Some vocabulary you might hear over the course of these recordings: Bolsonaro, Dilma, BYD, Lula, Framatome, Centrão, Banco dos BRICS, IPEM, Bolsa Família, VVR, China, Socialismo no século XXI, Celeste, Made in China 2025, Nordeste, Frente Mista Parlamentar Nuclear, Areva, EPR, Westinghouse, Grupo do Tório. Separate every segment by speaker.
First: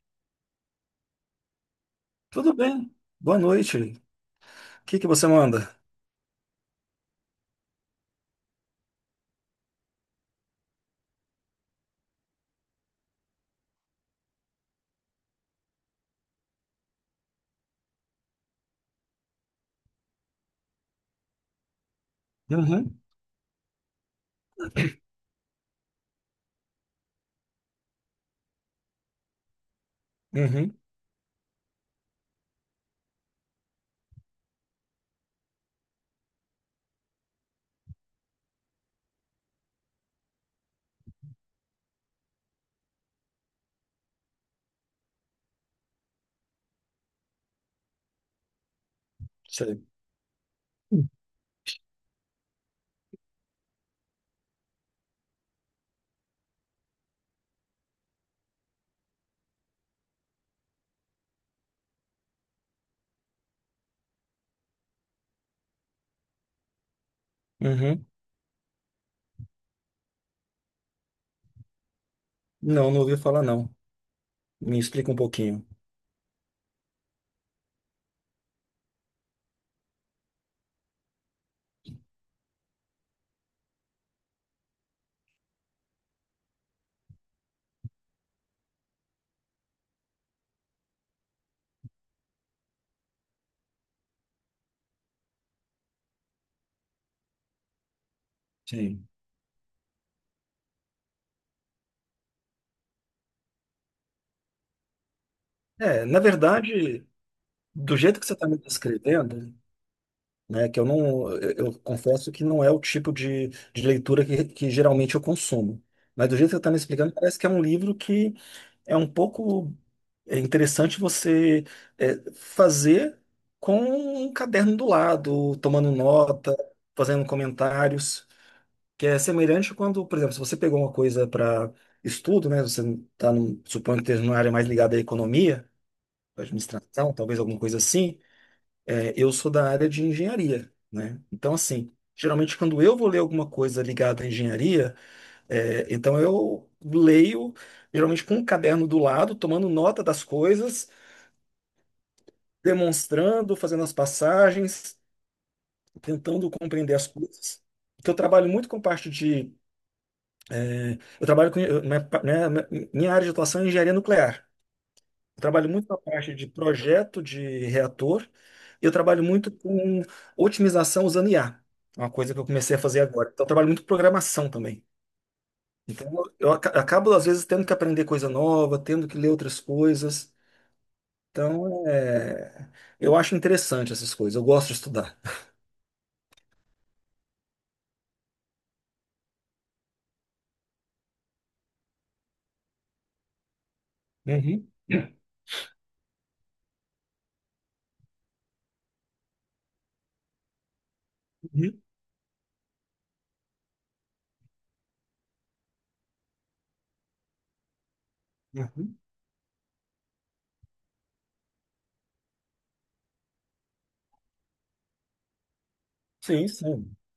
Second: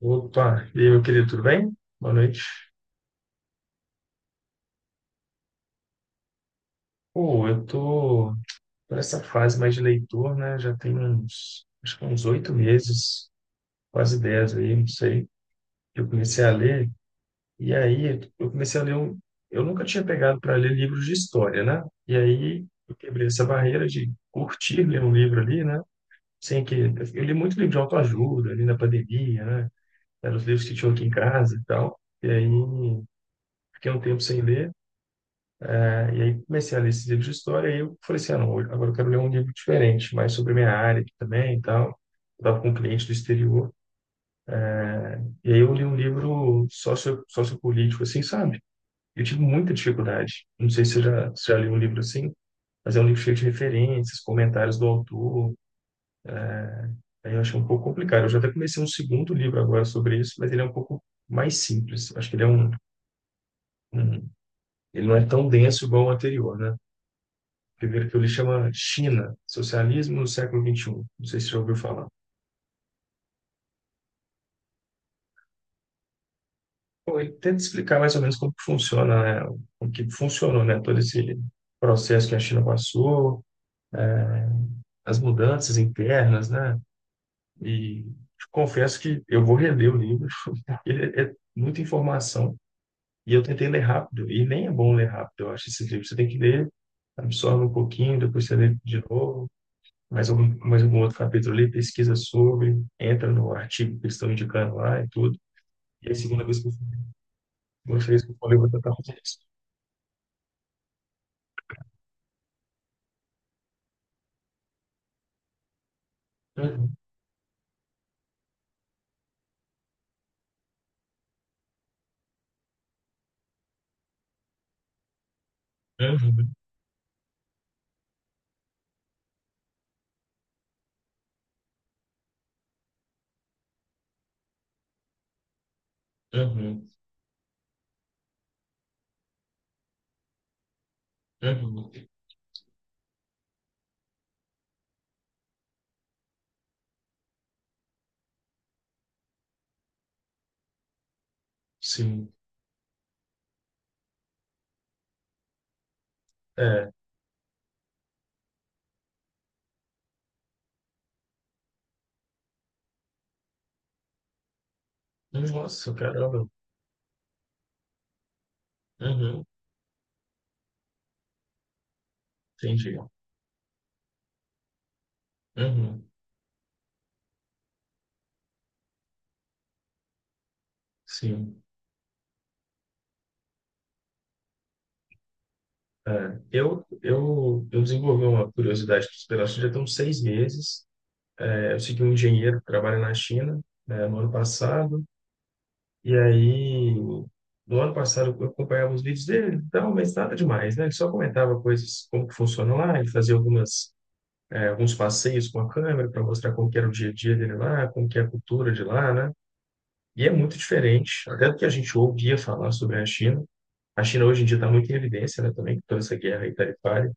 Speaker 1: Opa, e aí, meu querido, tudo bem? Boa noite.
Speaker 2: Tudo bem. Boa noite. O que que você manda?
Speaker 1: Pô, eu tô por essa fase mais de leitor, né? Já tem uns, acho que uns 8 meses, quase 10 aí, não sei, que eu comecei a ler. E aí, eu comecei Eu nunca tinha pegado para ler livros de história, né? E aí, eu
Speaker 2: Uhum,
Speaker 1: quebrei essa barreira de curtir ler um livro ali, né? Sem que... Eu li muito livro de autoajuda ali na pandemia, né? Eram os livros que
Speaker 2: uhum,
Speaker 1: tinham aqui em casa e tal. E aí, fiquei um tempo sem ler. Né? E aí comecei a ler esses livros de história e eu falei assim, ah, não, agora eu quero ler um livro diferente, mais sobre a minha área aqui também e tal. Eu tava com um cliente do exterior. E aí eu li um livro sociopolítico, assim, sabe? Eu tive muita
Speaker 2: sei.
Speaker 1: dificuldade. Não sei se já leu um livro assim, mas é um livro cheio de referências, comentários do autor. Aí eu achei um pouco complicado. Eu já até comecei um segundo livro agora sobre isso, mas ele é um pouco mais simples. Acho que um ele não é tão denso igual o anterior, né?
Speaker 2: Uhum.
Speaker 1: Primeiro que eu li chama China, Socialismo no século XXI. Não sei se você já ouviu falar.
Speaker 2: Não, não ouvi falar, não. Me explica um pouquinho.
Speaker 1: Bom, ele tenta explicar mais ou menos como que funciona, né? Como que funcionou, né? Todo esse processo que a China passou, as mudanças internas, né? E confesso que eu vou reler o livro, porque ele é muita informação. E eu tentei ler rápido, e nem é bom ler rápido, eu acho, esses livros. Você tem que ler, absorve um pouquinho, depois você lê de
Speaker 2: Sim.
Speaker 1: novo. Mais algum outro capítulo ali, pesquisa sobre, entra no artigo que eles estão indicando lá e tudo.
Speaker 2: É,
Speaker 1: E a
Speaker 2: na
Speaker 1: segunda vez que eu,
Speaker 2: verdade, do
Speaker 1: Uma
Speaker 2: jeito
Speaker 1: vez
Speaker 2: que
Speaker 1: que
Speaker 2: você
Speaker 1: eu
Speaker 2: está
Speaker 1: falei,
Speaker 2: me
Speaker 1: eu vou tentar fazer isso.
Speaker 2: descrevendo, né, que eu não, eu confesso que não é o tipo de leitura que geralmente eu consumo. Mas do jeito que você está me
Speaker 1: Uhum,
Speaker 2: explicando, parece que é um livro que é um pouco, é interessante você fazer com um caderno do lado, tomando
Speaker 1: uhum,
Speaker 2: nota, fazendo comentários, que é semelhante quando, por exemplo, se você pegou uma coisa para estudo, né? Você está, suponho que esteja numa área mais ligada à economia, à
Speaker 1: uhum,
Speaker 2: administração, talvez alguma coisa assim. É, eu sou da área de engenharia, né? Então,
Speaker 1: uhum.
Speaker 2: assim, geralmente quando eu vou ler alguma coisa ligada à engenharia, então eu leio geralmente com um caderno do lado, tomando nota das coisas,
Speaker 1: Sim.
Speaker 2: demonstrando, fazendo as passagens, tentando
Speaker 1: É.
Speaker 2: compreender as coisas. Porque eu trabalho muito com parte de. Eu trabalho com. Minha, minha área de atuação é engenharia nuclear. Eu trabalho muito
Speaker 1: Nossa,
Speaker 2: na parte
Speaker 1: caramba.
Speaker 2: de projeto de reator e eu trabalho
Speaker 1: Uhum,
Speaker 2: muito com otimização usando IA. É uma coisa que eu comecei a
Speaker 1: entendi.
Speaker 2: fazer agora. Então, eu trabalho muito com programação também. Então,
Speaker 1: Uhum,
Speaker 2: eu acabo, às vezes, tendo que aprender coisa nova, tendo que ler outras coisas.
Speaker 1: sim.
Speaker 2: Então, eu acho interessante essas coisas. Eu gosto de estudar.
Speaker 1: É, eu desenvolvi uma curiosidade pela China já tem uns 6 meses. É, eu segui um engenheiro que trabalha na China, né, no ano
Speaker 2: Uhum,
Speaker 1: passado. E aí, do ano passado, eu acompanhava os vídeos dele, então, mas nada demais, né? Ele só comentava
Speaker 2: uhum,
Speaker 1: coisas, como que funciona lá, ele fazia alguns passeios com a câmera para mostrar como que era o dia a dia dele lá, como que é a cultura de
Speaker 2: uhum.
Speaker 1: lá, né? E é muito diferente, até do que a gente ouvia falar sobre a China. A China hoje em dia está muito em evidência, né, também, com toda essa guerra
Speaker 2: Sim,
Speaker 1: aí
Speaker 2: sim.
Speaker 1: tarifária.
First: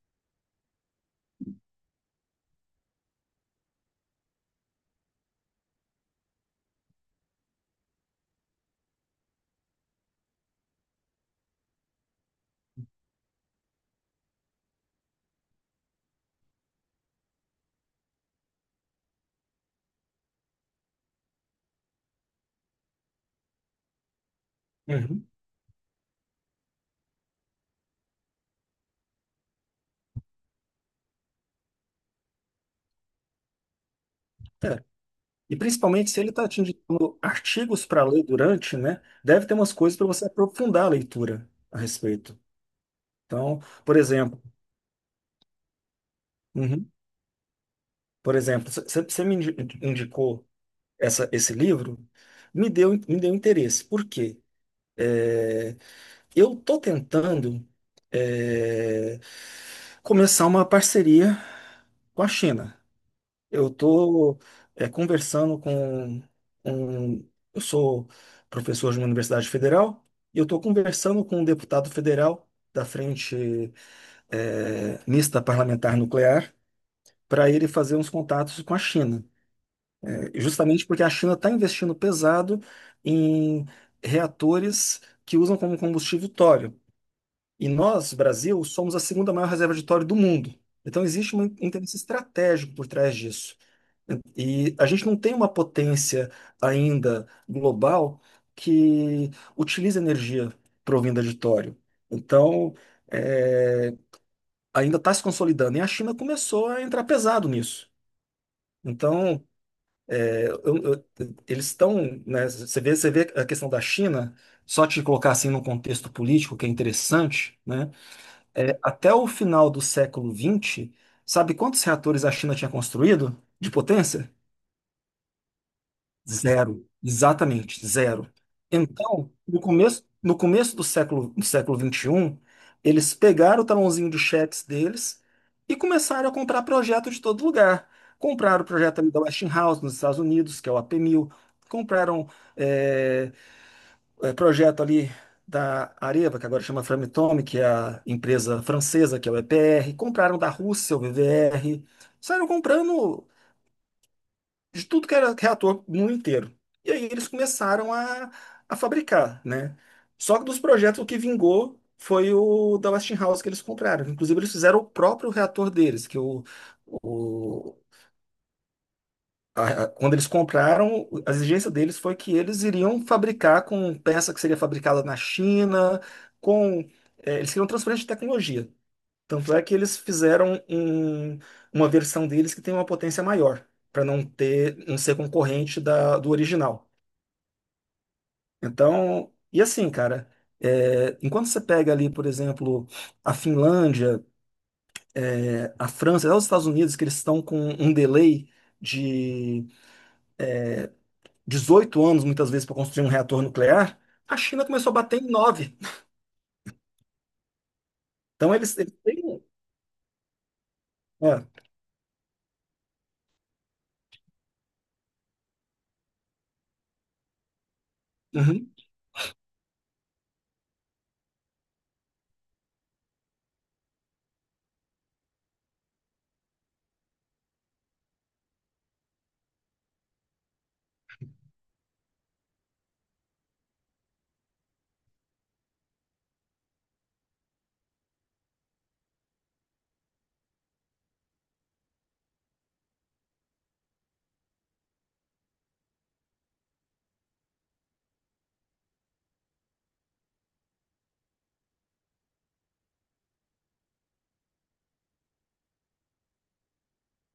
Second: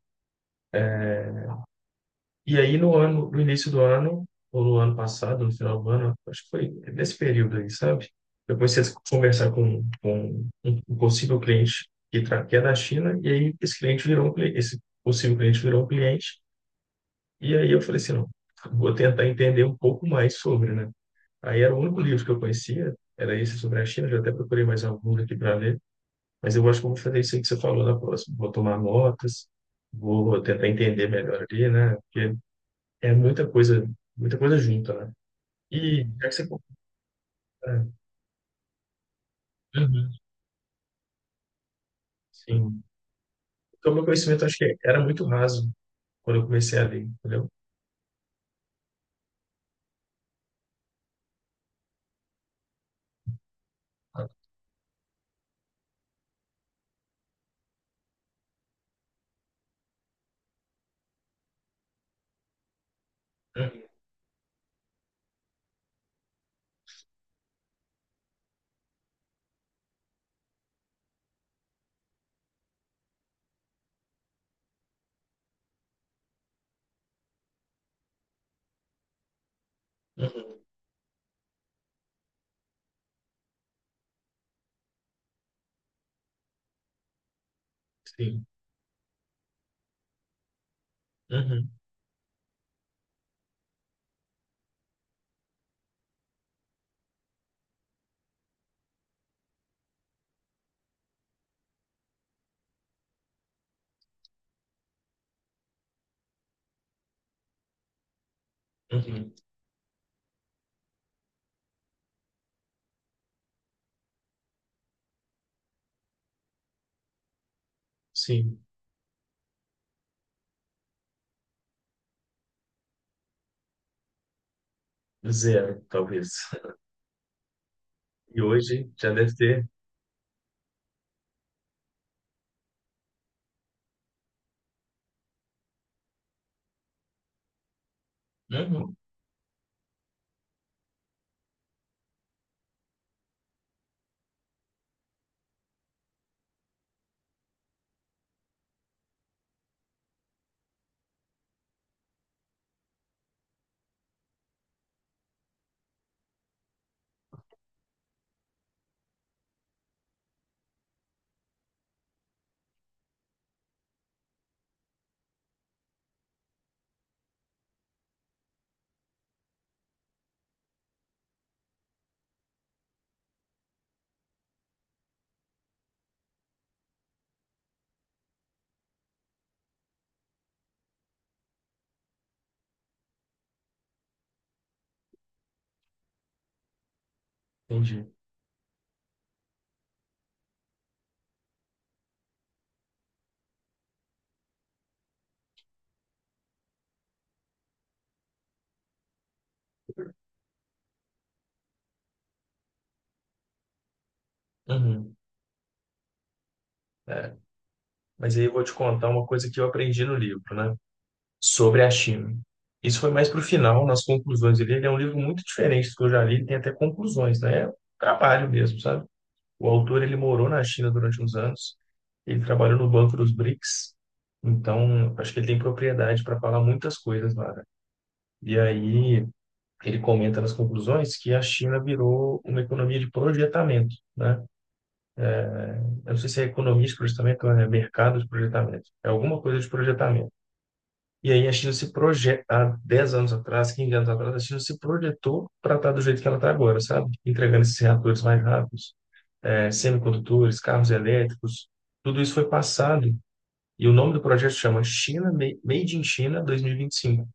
Speaker 1: E aí no ano, no início do ano, ou no ano passado, no final do ano, acho que foi nesse período aí, sabe? Eu comecei a conversar com um possível cliente que é da China, e aí esse cliente virou um cliente, esse possível cliente virou um cliente, e aí eu falei assim, não, vou tentar entender um pouco mais sobre, né? Aí era o único livro que eu conhecia, era esse sobre a China, já até procurei mais alguns
Speaker 2: Uhum.
Speaker 1: aqui para ler, mas eu acho que eu vou fazer isso aí que você falou na próxima, vou tomar notas, vou tentar entender melhor ali, né? Porque é muita coisa
Speaker 2: É.
Speaker 1: junta, né?
Speaker 2: E
Speaker 1: E
Speaker 2: principalmente se
Speaker 1: já
Speaker 2: ele
Speaker 1: que
Speaker 2: está
Speaker 1: você...
Speaker 2: te indicando artigos
Speaker 1: É,
Speaker 2: para ler durante, né? Deve ter umas coisas para
Speaker 1: uhum,
Speaker 2: você aprofundar a leitura a respeito.
Speaker 1: sim.
Speaker 2: Então,
Speaker 1: Então,
Speaker 2: por
Speaker 1: meu
Speaker 2: exemplo,
Speaker 1: conhecimento acho que era muito raso quando eu comecei a
Speaker 2: uhum,
Speaker 1: ler, entendeu?
Speaker 2: por exemplo, você me indicou esse livro, me deu interesse. Por quê? É, eu estou tentando, é, começar uma parceria com a China. Eu
Speaker 1: Uhum,
Speaker 2: estou conversando com um. Eu sou professor de uma universidade federal e eu estou conversando com um deputado federal da Frente Mista Parlamentar Nuclear para ele fazer uns contatos com a China. Eh,
Speaker 1: uhum,
Speaker 2: justamente porque a China está investindo pesado em reatores que usam como combustível tório. E nós,
Speaker 1: sim.
Speaker 2: Brasil, somos a segunda maior reserva de tório do mundo. Então existe um
Speaker 1: Uhum,
Speaker 2: interesse estratégico por trás disso. E a gente não tem uma potência ainda global que utiliza energia provinda de tório. Então, é, ainda está se consolidando. E a China começou a entrar pesado nisso.
Speaker 1: uhum,
Speaker 2: Então, é, eu- eu- eles estão, né, você vê a questão da China, só te colocar assim num contexto político que é interessante, né?
Speaker 1: sim.
Speaker 2: É, até o final do século XX, sabe quantos reatores a China tinha construído de potência?
Speaker 1: Zero, talvez.
Speaker 2: Zero, exatamente, zero.
Speaker 1: E hoje já
Speaker 2: Então,
Speaker 1: deve
Speaker 2: no
Speaker 1: ter.
Speaker 2: começo, no começo do século XXI, eles pegaram o talãozinho de cheques deles e começaram a comprar projeto de todo lugar. Compraram o
Speaker 1: Uhum,
Speaker 2: projeto ali da Westinghouse nos Estados Unidos, que é o AP1000. Compraram, é, projeto ali da Areva, que agora chama Framatome, que é a empresa francesa, que é o EPR. Compraram da Rússia, o VVR. Saíram comprando de tudo que era reator no mundo inteiro. E aí eles começaram a fabricar, né? Só que dos projetos o que vingou foi o da Westinghouse que eles compraram. Inclusive eles fizeram o próprio reator deles, que o- a- quando eles compraram, a exigência deles foi que eles iriam fabricar com peça que seria fabricada na China, com eles queriam transferência de tecnologia. Tanto é que eles fizeram uma versão deles que tem uma potência maior, para não ter, não ser concorrente do original.
Speaker 1: entendi.
Speaker 2: Então, e assim, cara, enquanto você pega ali, por exemplo, a Finlândia, a França, até os Estados Unidos, que eles estão com um delay de 18 anos, muitas vezes, para construir um reator nuclear, a China começou a
Speaker 1: Uhum,
Speaker 2: bater em nove.
Speaker 1: é. Mas aí eu
Speaker 2: Então,
Speaker 1: vou te
Speaker 2: eles
Speaker 1: contar
Speaker 2: têm.
Speaker 1: uma coisa que eu aprendi no livro, né?
Speaker 2: É,
Speaker 1: Sobre a China. Isso foi mais para o final, nas conclusões dele. Ele é um livro muito diferente do que eu já li, ele tem até conclusões, né? É um trabalho
Speaker 2: uhum,
Speaker 1: mesmo, sabe? O autor ele morou na China durante uns anos, ele trabalhou no Banco dos BRICS, então acho que ele tem propriedade para falar muitas coisas lá. Né? E aí ele comenta nas conclusões que a China virou uma economia de projetamento, né? Eu não sei se é economia de projetamento ou é mercado de projetamento, é alguma coisa de projetamento. E aí a China se projeta, há 10 anos atrás, 15 anos atrás, a China se projetou para estar do jeito que ela está agora, sabe? Entregando esses reatores mais rápidos, eh, semicondutores, carros elétricos, tudo isso foi passado. E o nome do projeto chama Made in China 2025.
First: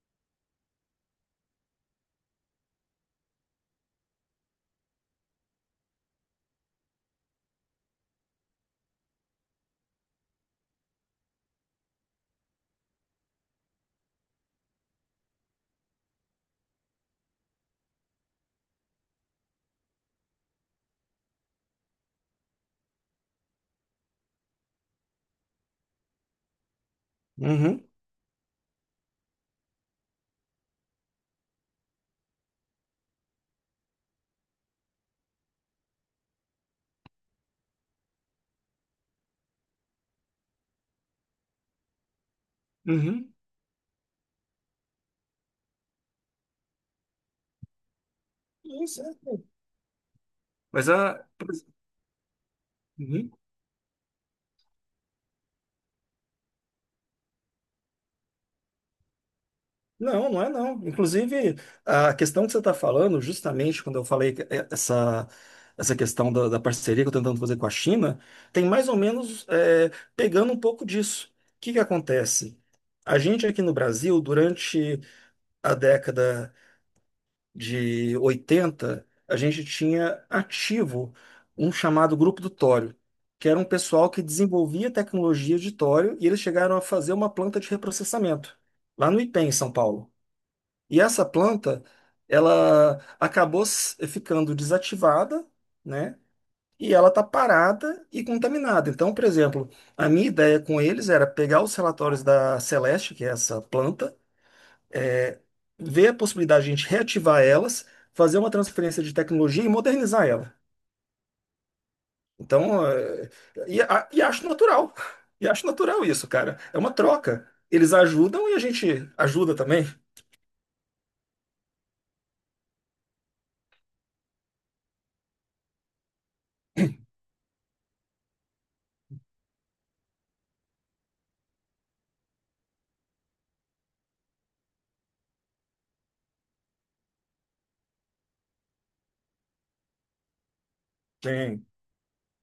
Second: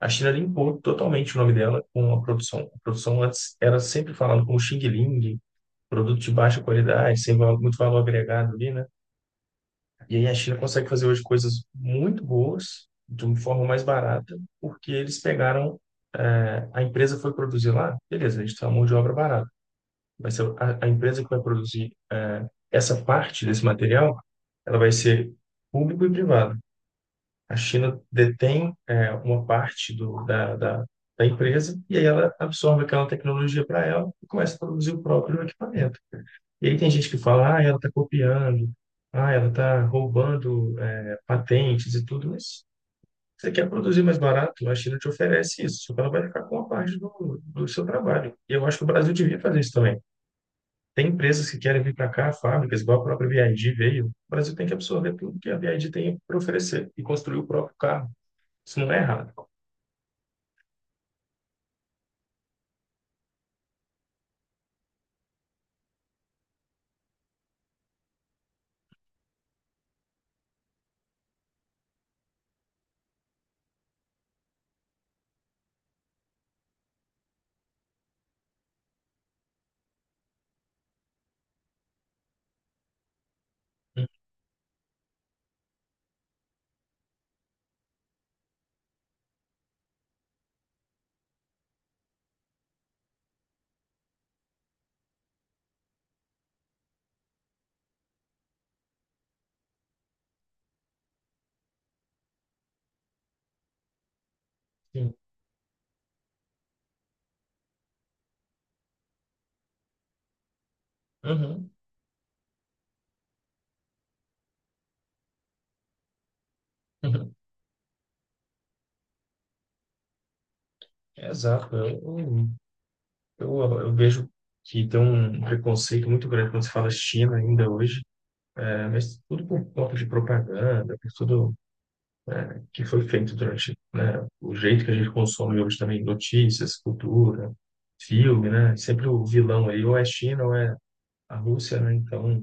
Speaker 1: A China limpou totalmente o nome dela com a produção. A produção antes era sempre falando como Xing Ling, produto de baixa qualidade, sem val- muito valor agregado ali, né? E aí a China consegue fazer hoje coisas muito boas, de uma forma mais barata, porque eles pegaram, a empresa foi produzir lá, beleza, a gente tem uma mão de obra barata. Vai ser a empresa que vai produzir essa parte desse material, ela vai ser público e privado. A
Speaker 2: uhum,
Speaker 1: China detém, eh, uma parte da empresa e aí ela absorve aquela tecnologia para ela e começa a produzir o próprio equipamento. E aí tem gente que fala, ah, ela está copiando, ah, ela está roubando, patentes e tudo, mas
Speaker 2: uhum.
Speaker 1: você quer produzir mais barato, a China te oferece isso, só que ela vai ficar com uma parte do, do seu trabalho. E eu acho que o
Speaker 2: Isso,
Speaker 1: Brasil devia
Speaker 2: é.
Speaker 1: fazer isso também.
Speaker 2: Mas
Speaker 1: Tem
Speaker 2: a.
Speaker 1: empresas que querem vir para cá, fábricas, igual a própria BYD veio. O Brasil tem que absorver tudo que a BYD tem para oferecer e construir o próprio carro. Isso não é errado.
Speaker 2: Não, não é não. Inclusive, a questão que você está falando, justamente quando eu falei que essa questão da parceria que eu estou tentando fazer com a China, tem mais ou menos, pegando um pouco disso. O que que acontece? A gente aqui no Brasil, durante a década de 80, a gente tinha ativo um chamado Grupo do Tório, que era um pessoal que desenvolvia tecnologia de tório e eles chegaram a fazer uma planta de reprocessamento, lá no IPEM, em São Paulo. E essa planta, ela acabou ficando desativada, né? E ela está parada e contaminada. Então, por exemplo, a minha ideia com eles era pegar os relatórios da Celeste, que é essa planta,
Speaker 1: Sim.
Speaker 2: é, ver a possibilidade de a gente reativar elas, fazer uma transferência de tecnologia e modernizar ela.
Speaker 1: Uhum.
Speaker 2: Então, e acho natural. E acho natural isso, cara. É uma
Speaker 1: Uhum.
Speaker 2: troca. Eles ajudam e a gente ajuda também.
Speaker 1: Exato. Eu vejo que tem um preconceito muito grande quando se fala China ainda hoje, é, mas tudo por conta de propaganda, por tudo que foi feito durante, né, o jeito que a gente consome hoje também, notícias, cultura, filme, né? Sempre o vilão aí ou é China ou é a
Speaker 2: Sim,
Speaker 1: Rússia, né? Então,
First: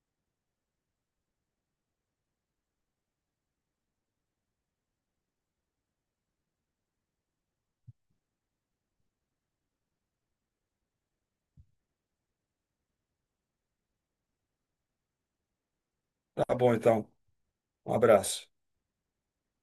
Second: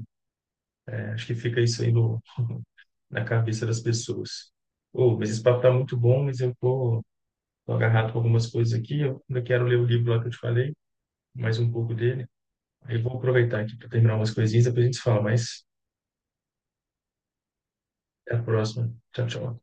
Speaker 1: acho que fica isso aí no, na cabeça das pessoas. Oh, mas esse papo tá muito bom, mas eu tô, agarrado com algumas coisas aqui. Eu ainda quero ler o livro lá que eu te falei, mais um pouco dele. Aí eu vou aproveitar aqui para terminar umas coisinhas, depois a gente se fala, mas
Speaker 2: tá bom então. Um
Speaker 1: até a
Speaker 2: abraço.
Speaker 1: próxima. Tchau, tchau.